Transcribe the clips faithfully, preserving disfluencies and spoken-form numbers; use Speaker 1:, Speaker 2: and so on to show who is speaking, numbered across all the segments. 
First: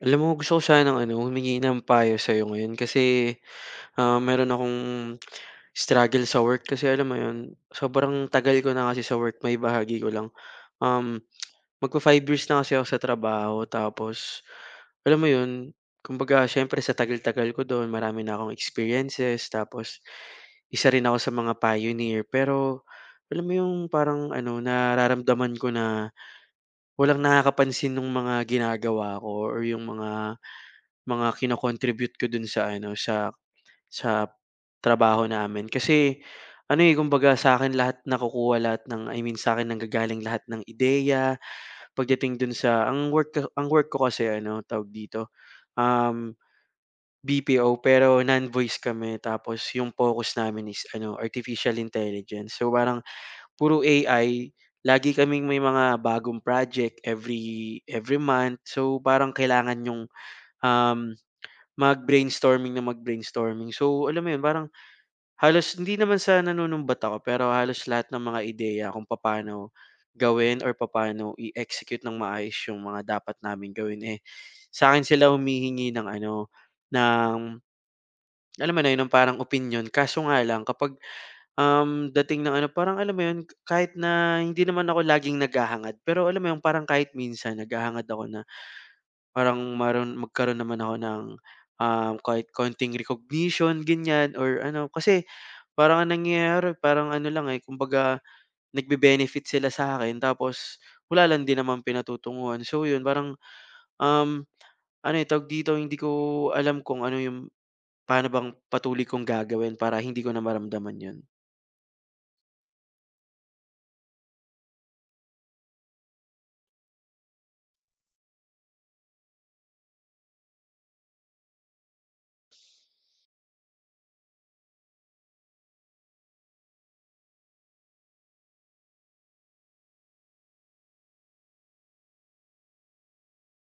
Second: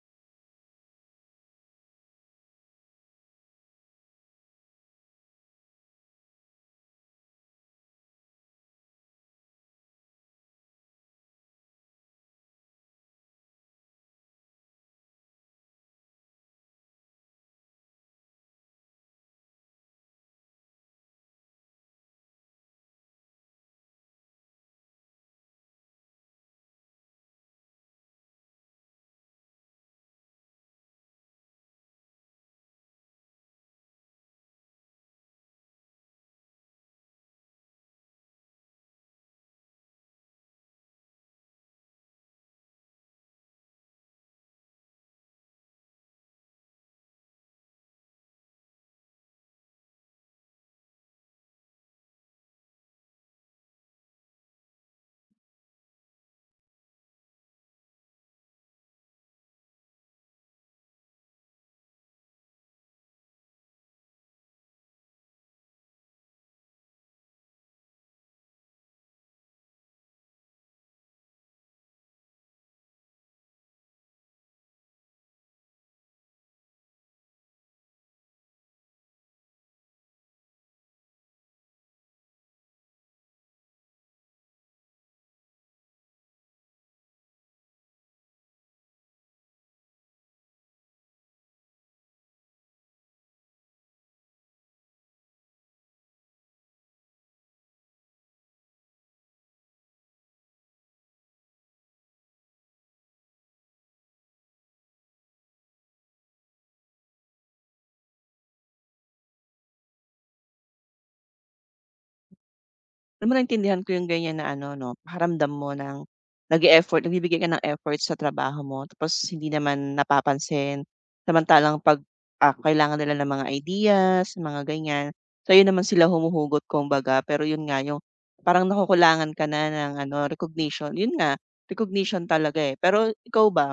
Speaker 1: Alam mo gusto ko sanang ano, humingi ng payo sa'yo ngayon kasi, ah, meron akong struggle sa work kasi alam mo yun, sobrang tagal ko na kasi sa work, may bahagi ko lang. Um, magfa-five years na kasi ako sa trabaho tapos alam mo yun, kumbaga siyempre sa tagal-tagal ko dun marami na akong experiences tapos isa rin ako sa mga pioneer. Pero alam mo yung parang ano, nararamdaman ko na walang nakakapansin ng mga ginagawa ko or yung mga mga kino-contribute ko dun sa ano, sa sa trabaho namin. Kasi ano, eh, kumbaga sa akin lahat nakukuha lahat ng I mean sa'kin nanggagaling lahat ng ideya pagdating dun sa ang work ko ang work ko kasi ano, tawag dito, um, B P O pero non-voice kami tapos yung focus namin is ano, artificial intelligence. So, parang puro A I, lagi kaming may mga bagong project every every month. So, parang kailangan yung, um mag-brainstorming na mag-brainstorming. So, alam mo 'yun, parang halos hindi naman sa nanunumbat ako, pero halos lahat ng mga ideya kung paano gawin or paano i-execute ng maayos yung mga dapat naming gawin, eh, sa akin sila humihingi ng ano, ng alam mo na 'yun, ng parang opinion. Kaso nga lang kapag, um, dating ng ano, parang alam mo 'yun, kahit na hindi naman ako laging naghahangad, pero alam mo 'yun, parang kahit minsan naghahangad ako na Parang maroon magkaroon naman ako ng, um, kahit konting recognition ganyan or ano. Kasi parang ang nangyayari parang ano lang, eh, kumbaga nagbe-benefit sila sa akin tapos wala lang din namang pinatutunguhan. So yun parang, um, ano, eh, tawag dito, hindi ko alam kung ano yung paano bang patuloy kong gagawin para hindi ko na maramdaman yun.
Speaker 2: Alam mo, naintindihan ko yung ganyan na ano 'no, pakiramdam mo ng nag effort, nagbibigay ka ng effort sa trabaho mo tapos hindi naman napapansin. Samantalang 'pag, ah, kailangan nila ng mga ideas, mga ganyan, so, yun naman sila humuhugot kumbaga. Pero yun nga, yung parang nakukulangan ka na ng ano, recognition. Yun nga, recognition talaga, eh. Pero ikaw ba,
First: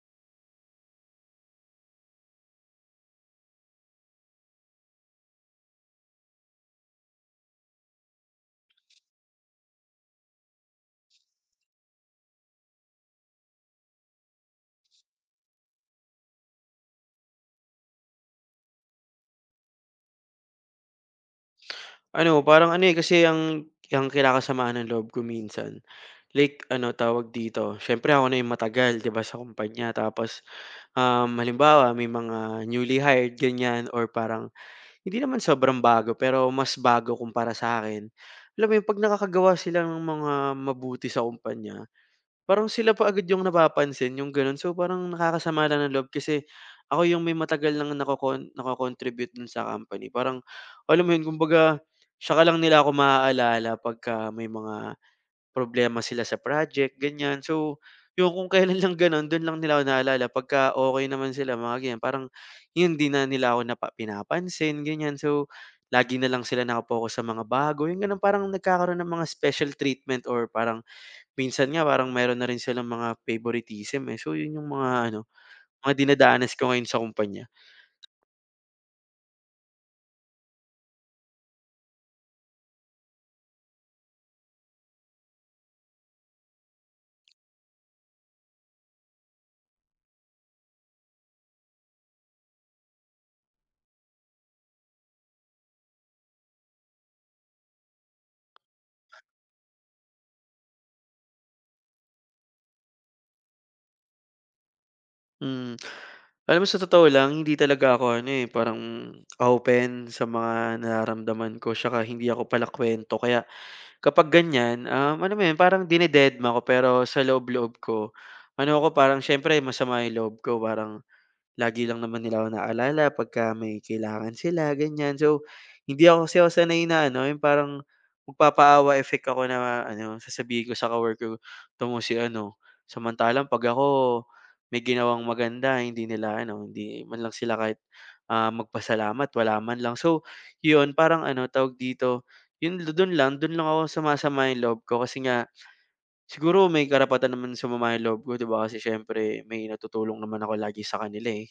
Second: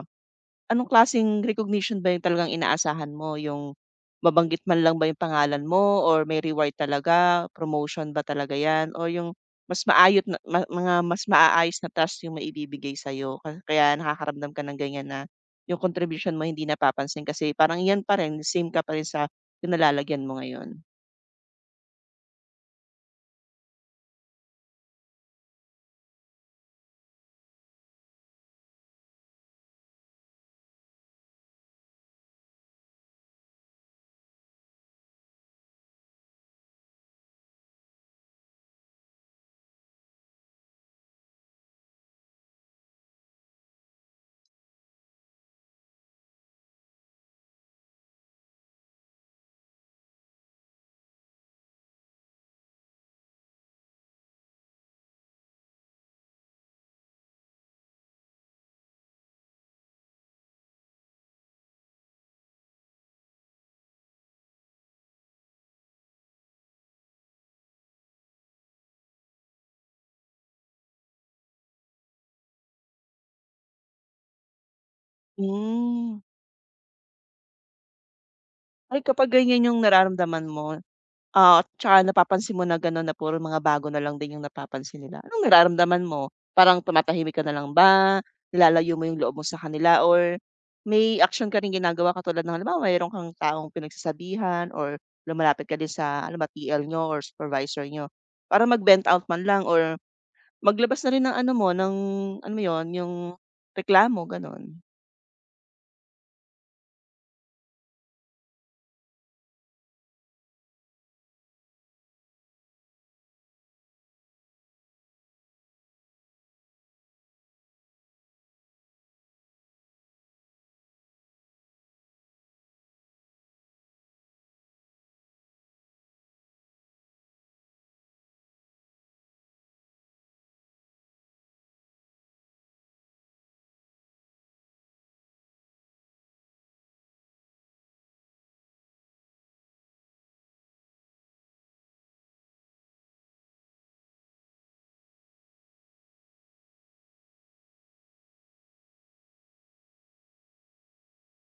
Speaker 2: anong klaseng recognition ba yung talagang inaasahan mo, yung mabanggit man lang ba yung pangalan mo or may reward talaga, promotion ba talaga 'yan o yung mas maayot na ma mga mas maaayos na task yung maibibigay sa'yo ka kaya nakakaramdam ka ng ganiyan na yung contribution mo hindi napapansin kasi parang 'yan pa rin, same ka pa rin sa pinalalagyan mo ngayon?
Speaker 1: Ano, parang ano, eh, kasi ang ang kinakasamahan ng loob ko minsan. Like ano, tawag dito, siyempre ako na yung matagal 'di ba sa kumpanya tapos, um, halimbawa may mga newly hired ganyan or parang hindi naman sobrang bago pero mas bago kumpara sa'kin. Alam mo yun 'pag nakakagawa sila ng mga mabuti sa kumpanya, parang sila pa agad yung napapansin yung gano'n. So parang nakakasama lang ng loob kasi ako yung may matagal ng nakakon nakakontribute contribute dun sa company. Parang alam mo yun kumbaga, siya ka lang nila ako maaalala pagka may mga problema sila sa project, ganyan. So, yung kung kailan lang gano'n, do'n lang nila ako naalala pagka okay naman sila, mga ganyan. Parang 'yun, 'di na nila ako napa pinapansin, ganyan. So, lagi na lang sila naka-focus sa mga bago, yung gano'n. Parang nagkakaroon ng mga special treatment or parang minsan nga parang meron na rin silang mga favoritism, eh. So, 'yun yung mga ano, mga
Speaker 2: Hmm.
Speaker 1: dinadanas ko ngayon sa kumpanya.
Speaker 2: Ay, kapag ganiyan yung nararamdaman mo, oo, tsaka napapansin mo na gano'n na puro mga bago na lang din yung napapansin nila, anong nararamdaman mo? Parang tumatahimik ka na lang ba, nilalayo mo yung loob mo sa kanila, or may action ka ring ginagawa katulad ng halimbawa mayro'n kang taong pinagsasabihan or lumalapit ka din sa ano ba T L niyo or supervisor niyo para mag-vent out man lang or maglabas na rin ng ano mo ng, alam mo 'yun, yung reklamo, gano'n?
Speaker 1: Hmm. Alam mo sa totoo lang hindi talaga ako ano, eh, parang open sa mga nararamdaman ko tsaka hindi ako palakwento kaya kapag ganyan, um, alam mo yun parang dinededma ko pero sa loob-loob ko ano ako parang siyempre masama yung loob ko parang lagi lang naman nila ako naalala pagka may kailangan sila, ganyan. So, hindi ako kasi ako sanay na ano, yung parang magpapaawa effect ako na ano, sasabihin ko sa coworker ko, "Ito mo si ano." Samantalang 'pag ako may ginawang maganda, hindi nila ano, hindi man lang sila kahit, ah, magpasalamat, wala man lang. So, yun parang ano, tawag dito, yun dun lang, dun lang ako sumasama yung loob ko kasi nga siguro may karapatan naman sumama yung loob ko, 'di ba? Kasi siyempre may natutulong naman ako lagi sa kanila, eh.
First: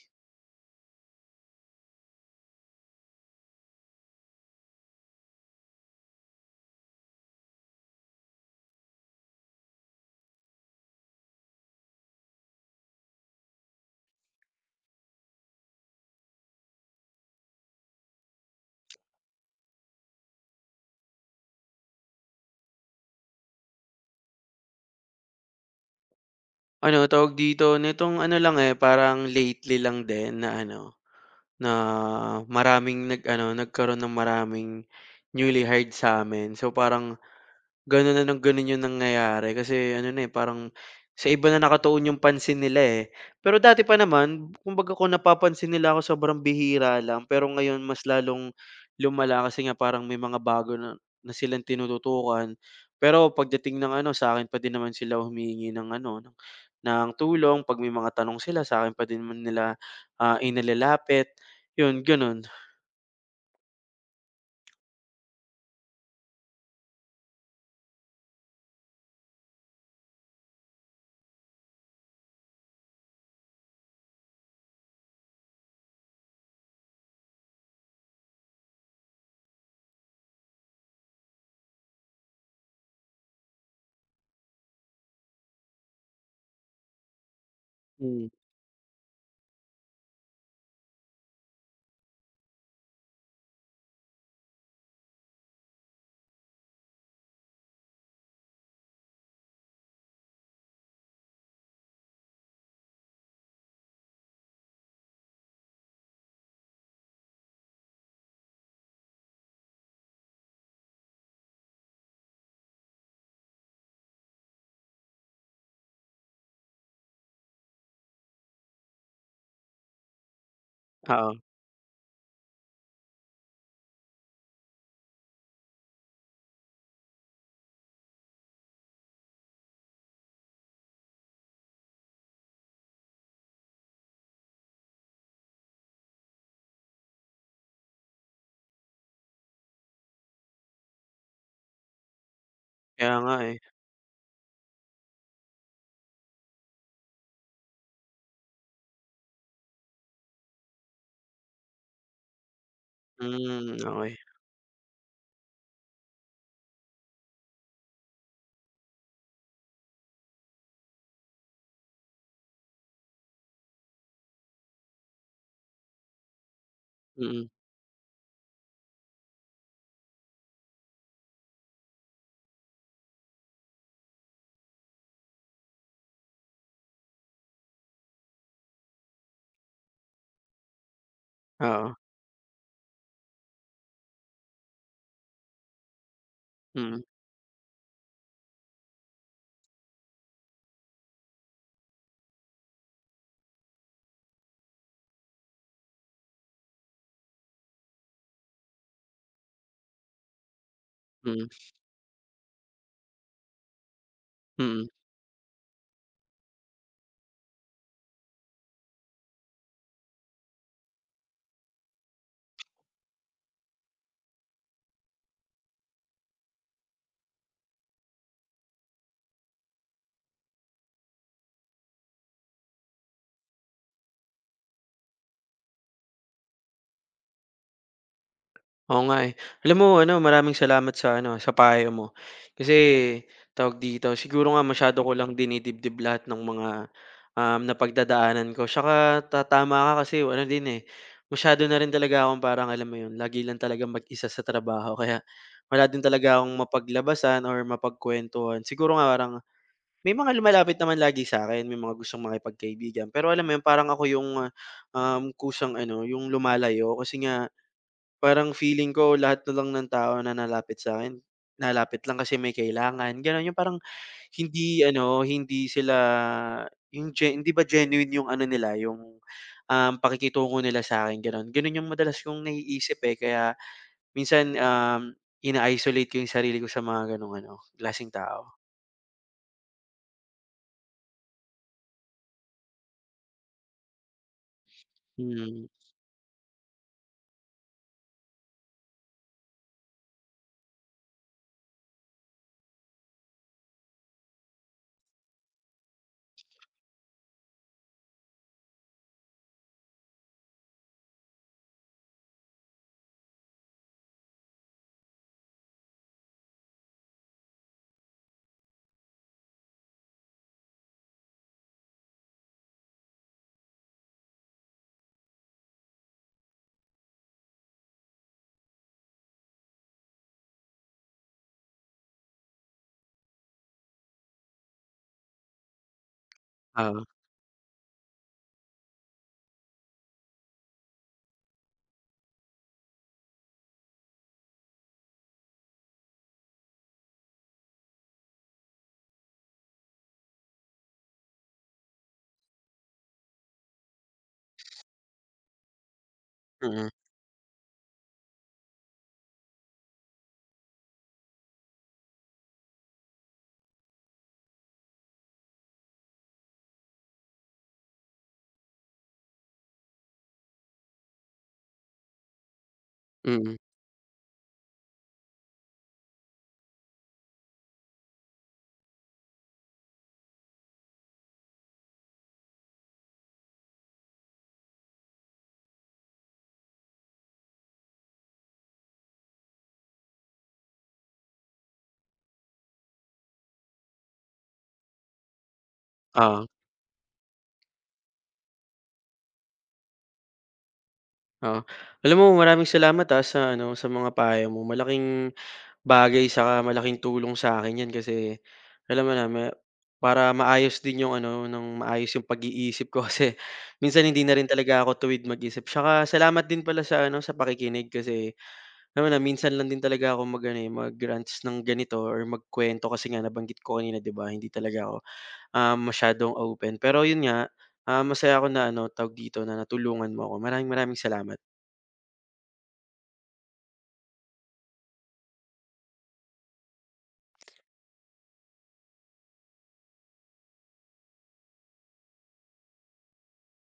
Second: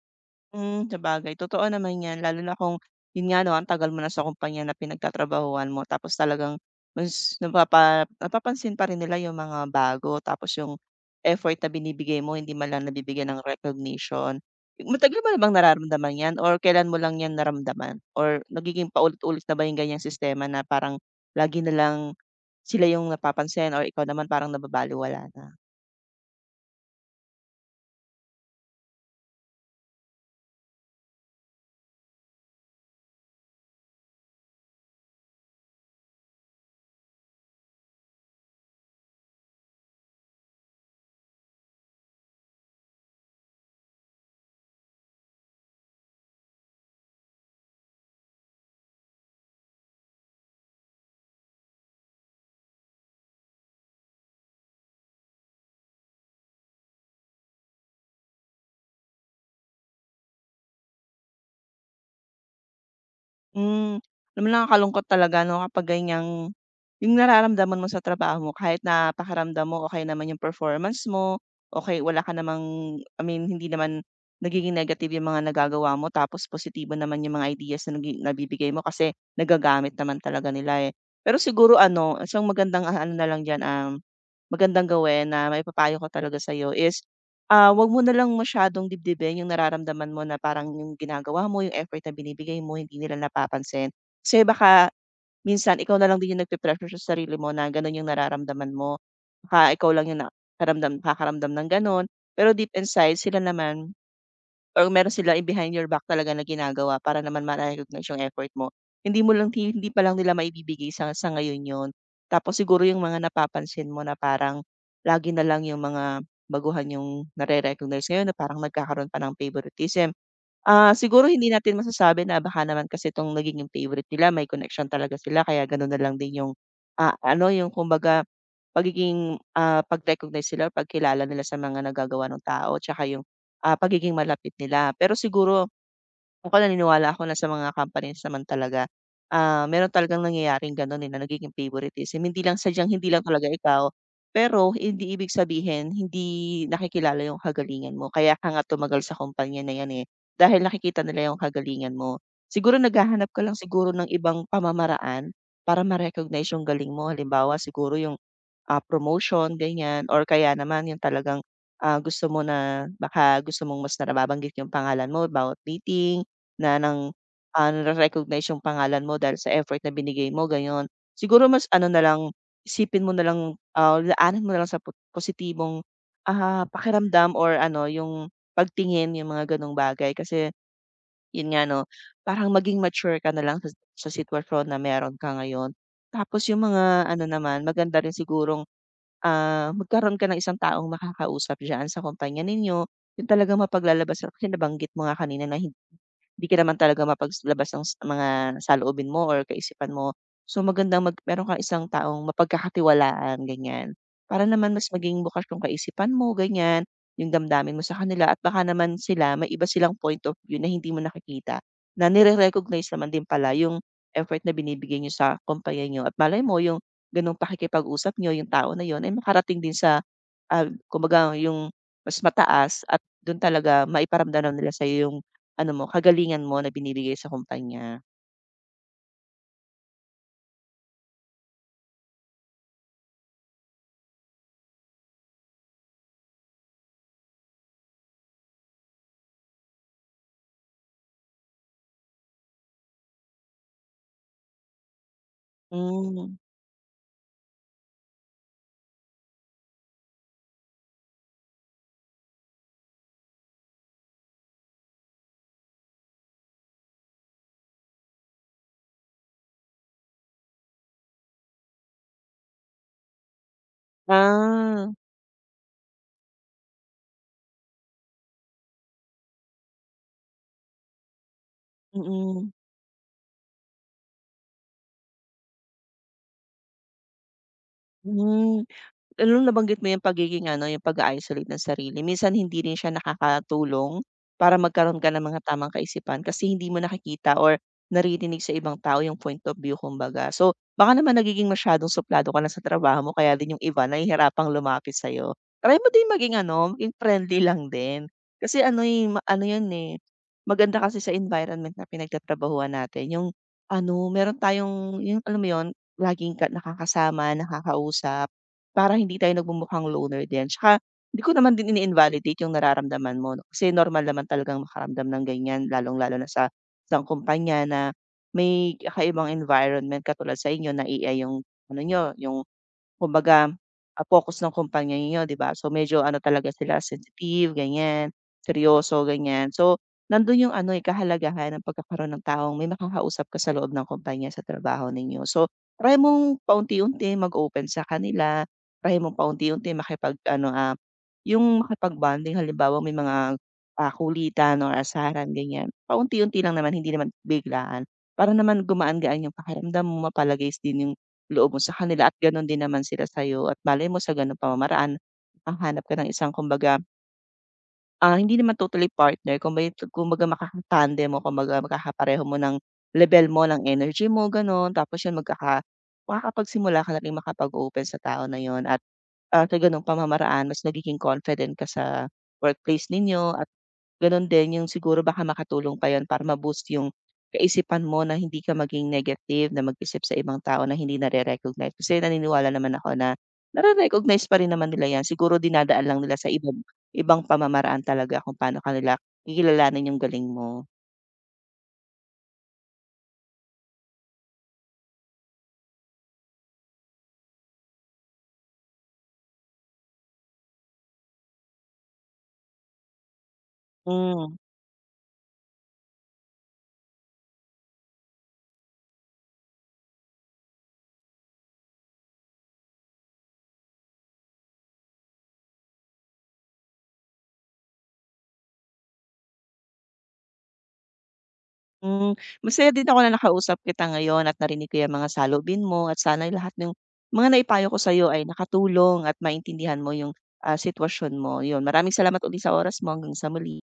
Speaker 2: Hmm, sabagay totoo naman 'yan, lalo na kung, 'yun nga 'no, ang tagal mo na sa kumpanya na pinagtatrabahuhan mo tapos talagang mas napapa napapansin pa rin nila yung mga bago tapos yung effort na binibigay mo hindi man lang nabibigyan ng recognition. Matagal mo na bang nararamdaman 'yan or kailan mo lang 'yan naramdaman or nagiging paulit-ulit na ba yung ganiyang sistema na parang lagi na lang sila yung napapansin or ikaw naman parang nababalewala na?
Speaker 1: Ano tawag dito, nitong ano lang, eh, parang lately lang din na ano, na maraming nag-ano, nagkaroon ng maraming newly hired sa'min. So, parang gano'n na ng gano'n 'yung nangyayari kasi ano na, eh, parang sa iba na nakatuon 'yung pansin nila, eh. Pero dati pa naman kumbaga kung napapansin nila ako sobrang bihira lang pero ngayon mas lalong lumala kasi nga parang may mga bago na na silang tinututukan. Pero pagdating ng ano sa'kin pa din naman sila humihingi ng ano ng ng tulong 'pag may mga tanong sila sa'kin pa din naman nila, ah, inilalapit 'yun gano'n.
Speaker 2: Hmm, alam mo nakakalungkot talaga 'no kapag ganiyang yung nararamdaman mo sa trabaho mo kahit na pakiramdam mo okey naman yung performance mo, okey, wala ka namang, I mean, hindi naman nagiging negative yung mga nagagawa mo tapos positibo naman yung mga ideas na nagi nabibigay mo kasi nagagamit naman talaga nila, eh. Pero siguro ano, isang magandang, ah, ano na lang diyan, um, magandang gawin na maipapayo ko talaga sa'yo is, ah, 'wag mo na
Speaker 1: Hmm,
Speaker 2: lang masyadong dibdibin yung nararamdaman mo na parang yung ginagawa mo, yung effort na binibigay mo hindi nila napapansin. Kasi baka minsan ikaw na lang din yung nagpe-pressure sa sarili mo na gano'n yung nararamdaman mo. Baka ikaw lang yung nakaramdam nakakaramdam ng gano'n, pero deep inside sila naman, or meron sila yung behind your back talaga na ginagawa para naman ma-recognize yung effort mo. Hindi mo lang ti hindi pa lang nila maibibigay sa sa ngayon yun. Tapos siguro yung mga napapansin mo na parang lagi na lang yung mga baguhan yung nare-recognize ngayon na parang nagkakaroon pa ng favoritism. Ah, siguro
Speaker 1: oo.
Speaker 2: hindi natin masasabi na baka naman kasi itong nagiging favorite nila may connection talaga sila kaya gano'n na lang din yung, ah, ano yung kumbaga pagiging, ah, pag-recognize sila o pagkilala nila sa mga nagagawa ng tao 'tsaka yung, ah, pagiging malapit nila. Pero siguro ako naniniwala ako na sa mga companies naman talaga, ah, meron talagang nangyayaring gano'n, eh, na nagiging favoritism. Hindi lang sadyang hindi
Speaker 1: Kaya
Speaker 2: lang
Speaker 1: nga,
Speaker 2: talaga
Speaker 1: eh.
Speaker 2: ikaw, pero hindi ibig sabihin hindi nakikilala yung kagalingan mo. Kaya ka nga tumagal sa kumpanya na 'yan, eh, dahil nakikita nila yung kagalingan mo. Siguro naghahanap ka lang
Speaker 1: Hmm,
Speaker 2: siguro ng
Speaker 1: okey.
Speaker 2: ibang pamamaraan para ma-recognize yung galing mo. Halimbawa siguro yung, ah, promotion ganyan or kaya naman yung talagang, ah, gusto mo, na baka gusto mong mas na nababanggit yung pangalan mo about meeting na ng,
Speaker 1: Mm,
Speaker 2: ah, nare-recognize yung pangalan mo dahil sa effort na binigay mo gano'n. Siguro mas ano na lang, isipin mo na lang, ah, laanan mo na lang sa po positibong, ah, pakiramdam or ano yung pagtingin yung mga gano'ng bagay kasi yun nga 'no,
Speaker 1: oo.
Speaker 2: parang maging mature ka na lang sa sa sitwasyon na meron ka ngayon. Tapos yung
Speaker 1: Mm,
Speaker 2: mga ano naman, maganda rin sigurong, ah, magkaroon ka ng isang taong makakausap diyan sa kumpanya ninyo, yung talagang mapaglalabas kasi nabanggit mo nga kanina na hindi ka naman talaga mapaglabas ng s mga saloobin mo or kaisipan mo. So, magandang mag meron kang
Speaker 1: mm.
Speaker 2: isang taong mapagkakatiwalaan, ganyan. Para naman
Speaker 1: Mm,
Speaker 2: mas maging bukas yung kaisipan mo, ganyan, yung damdamin mo sa kanila at baka naman sila may iba silang point of view na hindi mo nakikita, na nire-recognize naman din pala yung effort na binibigay niyo sa kumpanya niyo, at malay mo yung gano'ng pakikipag-usap niyo, yung tao na yon ay makarating din sa, ah, kumbaga yung mas mataas, at dun talaga maiparamdam nila sa yung ano mo, kagalingan mo na binibigay sa kumpanya.
Speaker 1: oo nga, eh. Alam mo ano, maraming salamat sa ano, sa payo mo. Kasi tawag dito, siguro nga masyado ko lang dinidibdib lahat ng mga, um, napagdadaanan ko. Tsaka ta ka kasi ano din, eh, masyado na rin talaga akong parang alam mo 'yun, lagi lang talaga mag-isa sa trabaho kaya wala din
Speaker 2: Hmm,
Speaker 1: talaga akong mapaglabasan or mapagkuwentuhan. Siguro nga parang may mga lumalapit naman lagi sa akin, may mga gustong makipagkaibigan. Pero alam mo 'yun, parang ako yung, ah, um, kusang ano, yung lumalayo kasi nga parang feeling ko lahat na lang ng tao na nalapit sa akin nalapit lang kasi may kailangan, gano'n. Yung parang hindi
Speaker 2: ah,
Speaker 1: ano, hindi sila yung ge hindi ba genuine yung ano nila, yung, um, pakikitungo nila sa akin gano'n. Gano'n yung madalas kong
Speaker 2: mm,
Speaker 1: naiisip, eh, kaya minsan, um, ina-isolate ko yung sarili ko sa mga gano'ng ano, klaseng tao.
Speaker 2: hmm. Nung nabanggit mo yung pagiging ano, yung pag-a-isolate ng sarili, minsan hindi rin siya nakakatulong para magkaroon ka ng mga
Speaker 1: Mm,
Speaker 2: tamang kaisipan kasi hindi mo nakikita or naririnig sa ibang tao yung point of view kumbaga. So, baka naman nagiging masyadong suplado ka na sa trabaho mo kaya din yung iba nahihirapang lumapit sa'yo. Try mo din maging ano, maging friendly lang din. Kasi ano eh, ano yun eh, maganda kasi sa environment na pinagtatrabahuhan natin yung ano, meron tayong yung alam mo yun, laging ka nakakasama, nakakausap. Para hindi tayo nagmumukhang loner din. Tsaka hindi ko naman din ini-invalidate yung nararamdaman mo 'no, kasi normal naman talagang makaramdam ng ganyan lalong-lalo na sa isang kumpanya na may kakaibang environment katulad sa inyo na A I yung ano nyo yung kumbaga, ah, focus ng kumpanya niyo 'di ba? So, medyo ano talaga sila,
Speaker 1: oo,
Speaker 2: sensitive ganyan, seryoso ganyan. So, nandun yung ano, eh, kahalagahan ng pagkakaroon ng taong may makakausap ka sa loob ng kumpanya sa trabaho ninyo. So, try mong paunti-unti mag-open sa kanila, try mong paunti-unti makipag-ano, ah, yung makipag-bonding, halimbawa may mga, ah, kulitan or asaran ganyan, paunti-unti lang naman,
Speaker 1: mm,
Speaker 2: hindi naman biglaan. Para naman gumaan-gaan yung pakiramdam mo, mapalagays din yung loob mo sa kanila at gano'n din naman sila sa'yo, at malay mo sa gano'ng pamamaraan makahanap ka ng isang kumbaga, ah, hindi naman totally partner, kumbaga kumbaga makaka-tandem mo, kumbaga magkakapareho mo ng level mo,
Speaker 1: mm,
Speaker 2: ng energy mo gano'n, tapos 'yun magkaka makakapagsimula ka na ring makapag-open sa tao na 'yun at, ah, sa gano'ng pamamaraan mas nagiging confident ka sa workplace ninyo, at gano'n din yung siguro baka makatulong pa 'yun para ma-boost yung kaisipan mo na hindi ka maging negative, na mag-isip sa ibang tao na hindi nare-recognize. Kasi naniniwala naman ako na nare-recognize pa rin naman nila 'yan, siguro dinadaan lang nila sa
Speaker 1: oo,
Speaker 2: ibang ibang pamamaraan talaga kung paano ka nila kikilalanin yung galing mo.
Speaker 1: oo. Alam mo maraming salamat, ah, sa ano, sa mga payo mo. Malaking bagay saka malaking tulong sa akin 'yan kasi alam mo na me para maayos din yung ano, ng maayos yung pag-iisip ko kasi minsan hindi na
Speaker 2: Hmm,
Speaker 1: rin talaga ako tuwid mag-isip. Saka salamat din pala sa ano, sa pakikinig kasi alam mo na minsan lang din talaga ako mag-ano, eh, mag-rants ng ganito or magkwento kasi nga nabanggit ko kanina 'di ba, hindi talaga ako, ah, masyadong open. Pero yun nga, ah, masaya ako na ano, tawag dito, na natulungan mo ako. Maraming maraming salamat.
Speaker 2: hmm. Masaya din ako na nakausap kita ngayon at narinig ko yung mga salubin mo at sana'y lahat ng mga naipayo ko sa'yo ay nakatulong at maintindihan mo yung, ah, sitwasyon mo, 'yun. Maraming salamat uli sa oras mo. Hanggang sa muli.